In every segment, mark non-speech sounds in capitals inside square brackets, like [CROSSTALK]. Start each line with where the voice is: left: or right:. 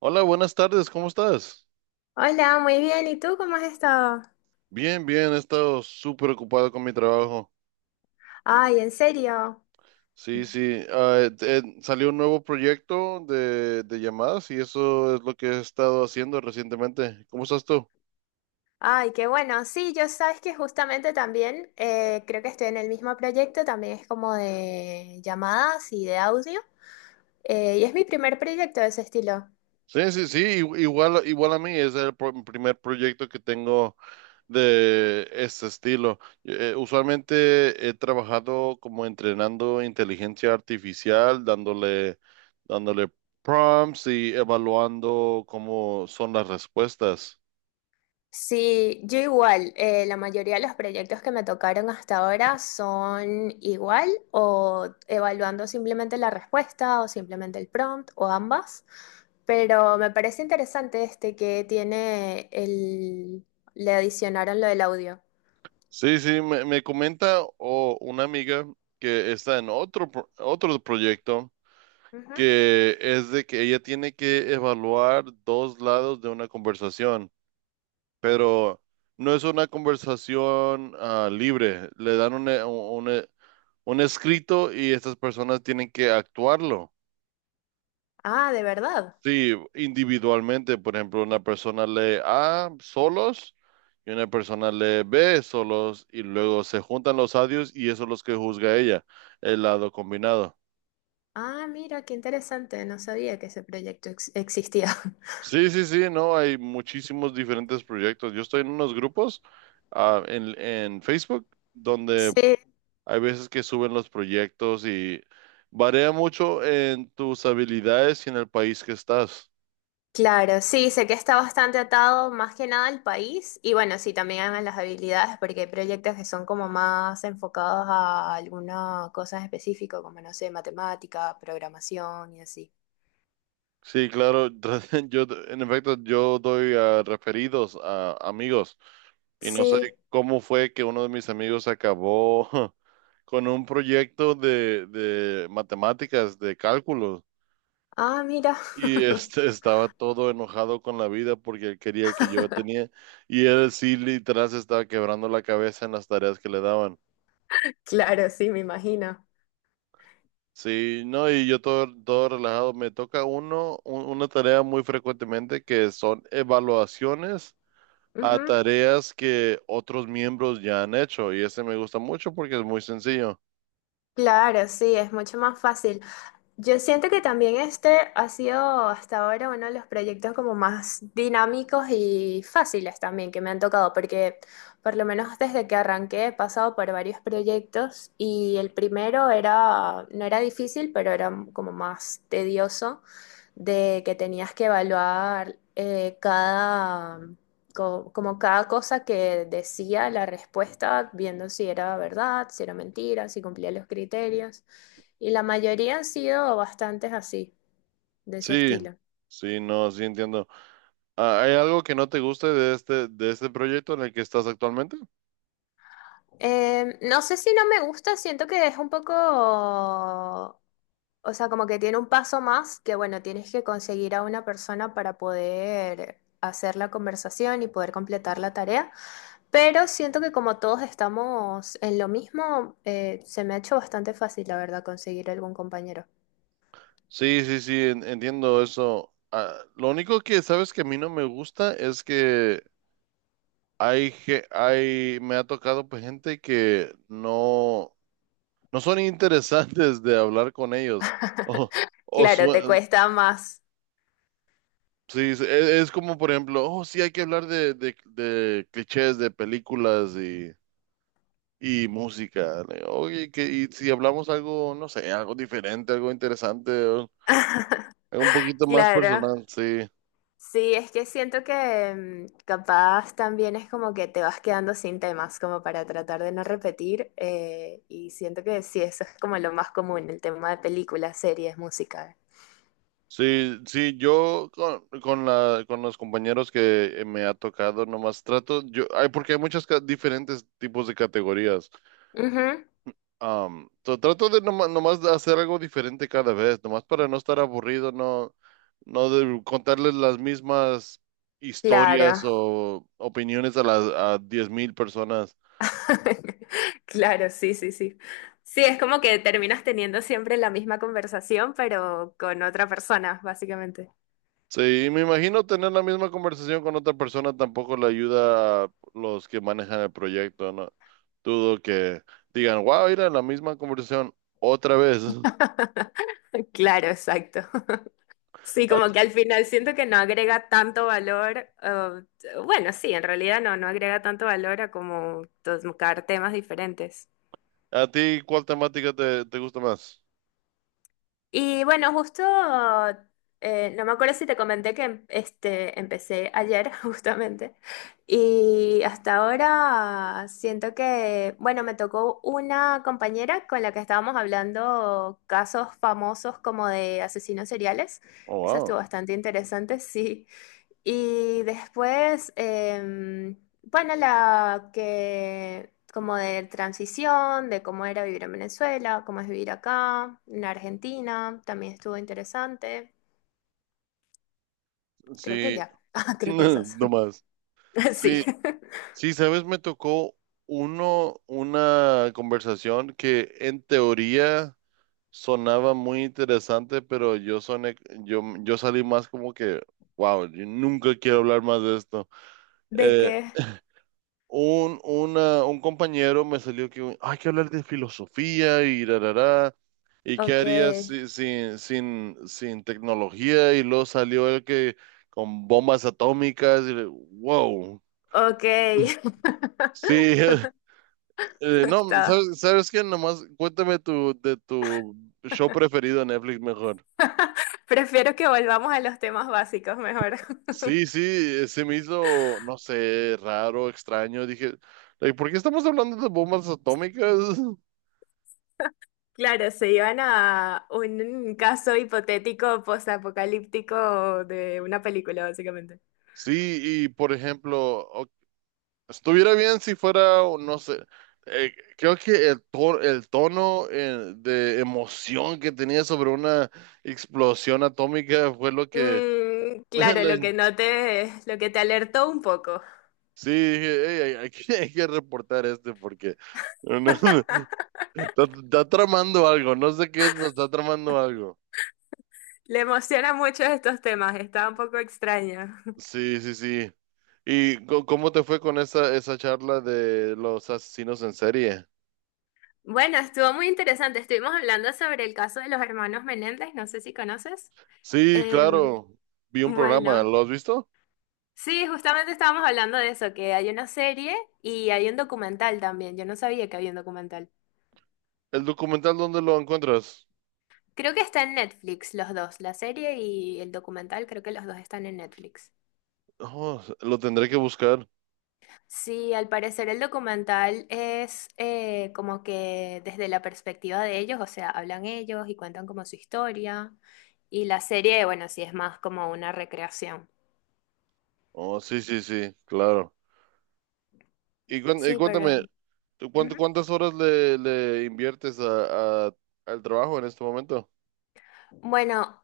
right: Hola, buenas tardes, ¿cómo estás?
left: Hola, muy bien. ¿Y tú cómo has estado?
right: Bien, he estado súper ocupado con mi trabajo.
left: Ay, ¿en serio?
right: Sí, sí, salió un nuevo proyecto de llamadas y eso es lo que he estado haciendo recientemente. ¿Cómo estás tú?
left: Ay, qué bueno. Sí, yo sabes que justamente también creo que estoy en el mismo proyecto, también es como de llamadas y de audio. Y es mi primer proyecto de ese estilo.
right: Sí, sí, sí, igual a mí, es el primer proyecto que tengo de este estilo. Usualmente he trabajado como entrenando inteligencia artificial, dándole prompts y evaluando cómo son las respuestas.
left: Sí, yo igual, la mayoría de los proyectos que me tocaron hasta ahora son igual o evaluando simplemente la respuesta o simplemente el prompt o ambas, pero me parece interesante este que tiene le adicionaron lo del audio.
right: Sí, sí, me comenta o una amiga que está en otro, otro proyecto
left: Ujú.
right: que es de que ella tiene que evaluar dos lados de una conversación. Pero no es una conversación libre. Le dan un escrito y estas personas tienen que actuarlo.
left: Ah, de verdad.
right: Sí, individualmente, por ejemplo, una persona lee A solos y una persona lee B solos y luego se juntan los audios y eso es los que juzga ella, el lado combinado.
left: Ah, mira, qué interesante, no sabía que ese proyecto existía. [LAUGHS]
right: Sí, sí, sí, no, hay muchísimos diferentes proyectos. Yo estoy en unos grupos en Facebook donde
left: Sí.
right: hay veces que suben los proyectos y varía mucho en tus habilidades y en el país que estás.
left: Claro, sí, sé que está bastante atado más que nada al país y bueno, sí, también a las habilidades porque hay proyectos que son como más enfocados a alguna cosa en específico, como no sé, matemática, programación y así.
right: Sí, claro, [LAUGHS] yo en efecto yo doy a referidos a amigos y no
left: Sí,
right: sé cómo fue que uno de mis amigos acabó [LAUGHS] con un proyecto de matemáticas, de cálculo
left: ah, mira.
right: y
left: [LAUGHS]
right: este estaba todo enojado con la vida porque él quería el que yo tenía y él sí literal se estaba quebrando la cabeza en las tareas que le daban.
left: Claro, sí, me imagino.
right: Sí, no, y yo todo relajado. Me toca uno, una tarea muy frecuentemente que son evaluaciones a
left: Ujú.
right: tareas que otros miembros ya han hecho. Y este me gusta mucho porque es muy sencillo.
left: Claro, sí, es mucho más fácil. Yo siento que también este ha sido hasta ahora uno de los proyectos como más dinámicos y fáciles también que me han tocado, porque por lo menos desde que arranqué he pasado por varios proyectos y el primero era, no era difícil, pero era como más tedioso, de que tenías que evaluar como cada cosa que decía la respuesta, viendo si era verdad, si era mentira, si cumplía los criterios. Y la mayoría han sido bastantes así, de ese
right: Sí,
left: estilo.
right: sí, no, sí entiendo. Ah, ¿hay algo que no te guste de este proyecto en el que estás actualmente?
left: No sé si no me gusta, siento que es un poco, o sea, como que tiene un paso más, que bueno, tienes que conseguir a una persona para poder hacer la conversación y poder completar la tarea, pero siento que como todos estamos en lo mismo, se me ha hecho bastante fácil, la verdad, conseguir algún compañero.
right: Sí, sí, sí, entiendo eso. Ah, lo único que sabes que a mí no me gusta es que hay, me ha tocado pues, gente que no, no son interesantes de hablar con ellos. O, o
left: Claro,
right: sue-
left: te cuesta más.
right: sí, sí, es, como por ejemplo, oh, sí, hay que hablar de clichés de películas y música. Le digo, oye, que, y si hablamos algo, no sé, algo diferente, algo interesante, o algo un poquito más
left: Claro.
right: personal, sí.
left: Sí, es que siento que mm, capaz también es como que te vas quedando sin temas, como para tratar de no repetir, y siento que sí, eso es como lo más común, el tema de películas, series, música.
right: Sí, sí, yo con los compañeros que me ha tocado, nomás trato, yo, hay, porque hay muchos diferentes tipos de categorías.
left: Ujú,
right: Trato de nomás, de hacer algo diferente cada vez, nomás para no estar aburrido, no, no de contarles las mismas historias
left: claro,
right: o opiniones a las a 10.000 personas.
left: [LAUGHS] claro, sí, sí, sí. Sí, es como que terminas teniendo siempre la misma conversación, pero con otra persona, básicamente.
right: Sí, me imagino tener la misma conversación con otra persona tampoco le ayuda a los que manejan el proyecto, ¿no? Dudo que digan, wow, era la misma conversación otra vez. [LAUGHS]
left: [LAUGHS] Claro, exacto. Sí,
right: ¿A,
left: como
right: ti,
left: que al final siento que no agrega tanto valor, bueno, sí, en realidad no, no agrega tanto valor a como tocar temas diferentes.
right: a ti cuál temática te, te gusta más?
left: Y bueno, justo, no me acuerdo si te comenté que este, empecé ayer [LAUGHS] justamente, y hasta ahora siento que, bueno, me tocó una compañera con la que estábamos hablando casos famosos como de asesinos seriales.
right: Oh,
left: Eso
right: wow.
left: estuvo bastante interesante, [LAUGHS] sí. Y después, bueno, la que como de transición, de cómo era vivir en Venezuela, cómo es vivir acá, en Argentina, también estuvo interesante. Creo que
right: Sí,
left: ya. [LAUGHS] Ah, creo que
right: [LAUGHS]
left: esas.
right: no más.
left: [LAUGHS] Sí.
right: Sí,
left: [LAUGHS]
right: sí, sabes, me tocó uno, una conversación que en teoría sonaba muy interesante, pero yo soné, yo salí más como que, wow, yo nunca quiero hablar más de esto.
left: ¿De
right: Eh,
left: qué?
right: un, un compañero me salió que hay que hablar de filosofía y rarará. ¿Y qué
left: Ok.
right: harías sin tecnología? Y luego salió el que con bombas atómicas y le- wow.
left: Ok.
right: Sí, [LAUGHS]
left: [LAUGHS]
right: eh, no,
left: Está.
right: ¿sabes, sabes qué? Nomás cuéntame tu, de tu show preferido en Netflix mejor.
left: Prefiero que volvamos a los temas básicos mejor. [LAUGHS]
right: Sí, sí, se me hizo, no sé, raro, extraño. Dije, like, ¿por qué estamos hablando de bombas atómicas? [LAUGHS]
left: Claro, se iban a un caso hipotético posapocalíptico de una película, básicamente.
right: Sí, y por ejemplo, o- estuviera bien si fuera, o no sé, eh, creo que el, el tono de emoción que tenía sobre una explosión atómica fue lo que
left: Mm,
right: [LAUGHS]
left: claro, lo
right: like,
left: que noté, lo que te alertó un poco.
right: sí, dije, "Ey, hay que, [LAUGHS] hay que reportar este porque no- no, [LAUGHS] está, está tramando algo, no sé qué es, pero está tramando algo.
left: Le emociona mucho estos temas, está un poco extraño.
right: Sí, sí, sí. ¿Y cómo te fue con esa, esa charla de los asesinos en serie?
left: Bueno, estuvo muy interesante. Estuvimos hablando sobre el caso de los hermanos Menéndez, no sé si conoces.
right: Sí,
left: Em,
right: claro, vi un programa,
left: bueno,
right: ¿lo has visto?
left: sí, justamente estábamos hablando de eso, que hay una serie y hay un documental también. Yo no sabía que había un documental.
right: ¿El documental dónde lo encuentras?
left: Creo que está en Netflix los dos, la serie y el documental, creo que los dos están en Netflix.
right: Oh, lo tendré que buscar.
left: Sí, al parecer el documental es como que desde la perspectiva de ellos, o sea, hablan ellos y cuentan como su historia. Y la serie, bueno, sí es más como una recreación.
right: Oh, sí, sí, sí, claro. Y, y
left: Sí, pero...
right: cuéntame,
left: ujú.
right: ¿cuántas horas le inviertes a- al trabajo en este momento?
left: Bueno,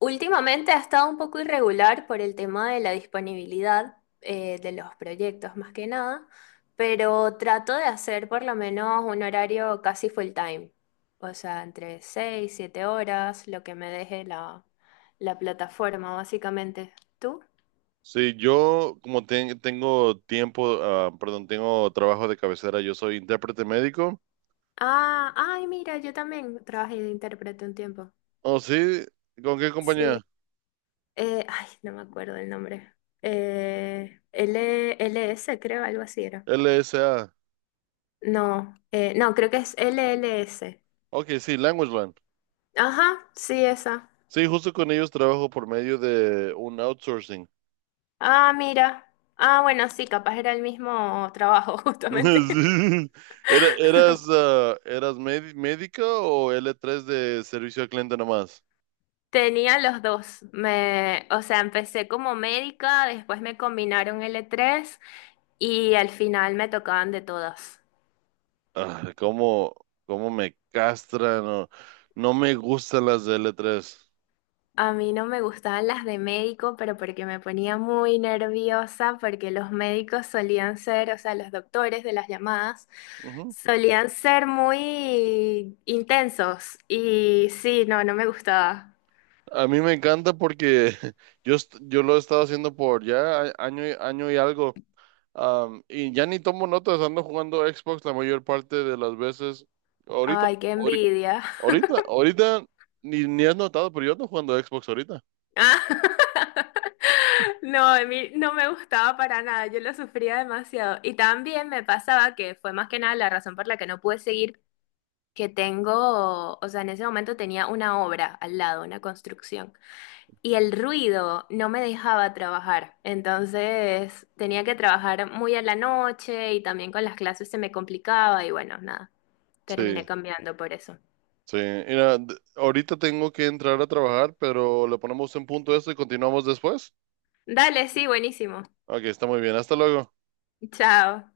left: últimamente ha estado un poco irregular por el tema de la disponibilidad de los proyectos, más que nada, pero trato de hacer por lo menos un horario casi full time, o sea, entre 6, 7 horas, lo que me deje la plataforma, básicamente. ¿Tú?
right: Sí, yo como tengo tiempo, ah, perdón, tengo trabajo de cabecera, yo soy intérprete médico.
left: Ah, ay, mira, yo también trabajé de intérprete un tiempo.
right: Oh, sí, ¿con qué compañía?
left: Sí. Ay, no me acuerdo el nombre. Eh, L- LS, creo, algo así era.
right: LSA.
left: No, no, creo que es LLS.
right: Ok, sí, LanguageLand.
left: Ajá, sí, esa.
right: Sí, justo con ellos trabajo por medio de un outsourcing.
left: Ah, mira. Ah, bueno, sí, capaz era el mismo trabajo, [LAUGHS]
right: [LAUGHS]
left: justamente.
right: Sí. Era- ¿eras, ah, eras médica o l tres de servicio al cliente nomás?
left: Tenía los dos. O sea, empecé como médica, después me combinaron L3 y al final me tocaban de todas.
right: Ah, ¿cómo, cómo me castran? No, no me gustan las de l tres.
left: A mí no me gustaban las de médico, pero porque me ponía muy nerviosa, porque los médicos solían ser, o sea, los doctores de las llamadas, solían ser muy intensos. Y sí, no, no me gustaba.
right: A mí me encanta porque [LAUGHS] yo, yo lo he estado haciendo por ya año y, año y algo. Am, y ya ni tomo notas, ando jugando Xbox la mayor parte de las veces. Ahorita,
left: Ay, qué
right: ahori-
left: envidia. [LAUGHS]
right: ahorita, ni, ni has notado, pero yo ando jugando Xbox ahorita.
left: Ah, [LAUGHS] no, a mí no me gustaba para nada, yo lo sufría demasiado. Y también me pasaba que fue más que nada la razón por la que no pude seguir, que tengo, o sea, en ese momento tenía una obra al lado, una construcción. Y el ruido no me dejaba trabajar, entonces tenía que trabajar muy a la noche y también con las clases se me complicaba y bueno, nada,
right: Sí,
left: terminé cambiando por eso.
right: sí. Mira, d- ahorita tengo que entrar a trabajar, pero le ponemos un punto a esto y continuamos después.
left: Dale, sí, buenísimo.
right: Ok, está muy bien. Hasta luego.
left: Chao.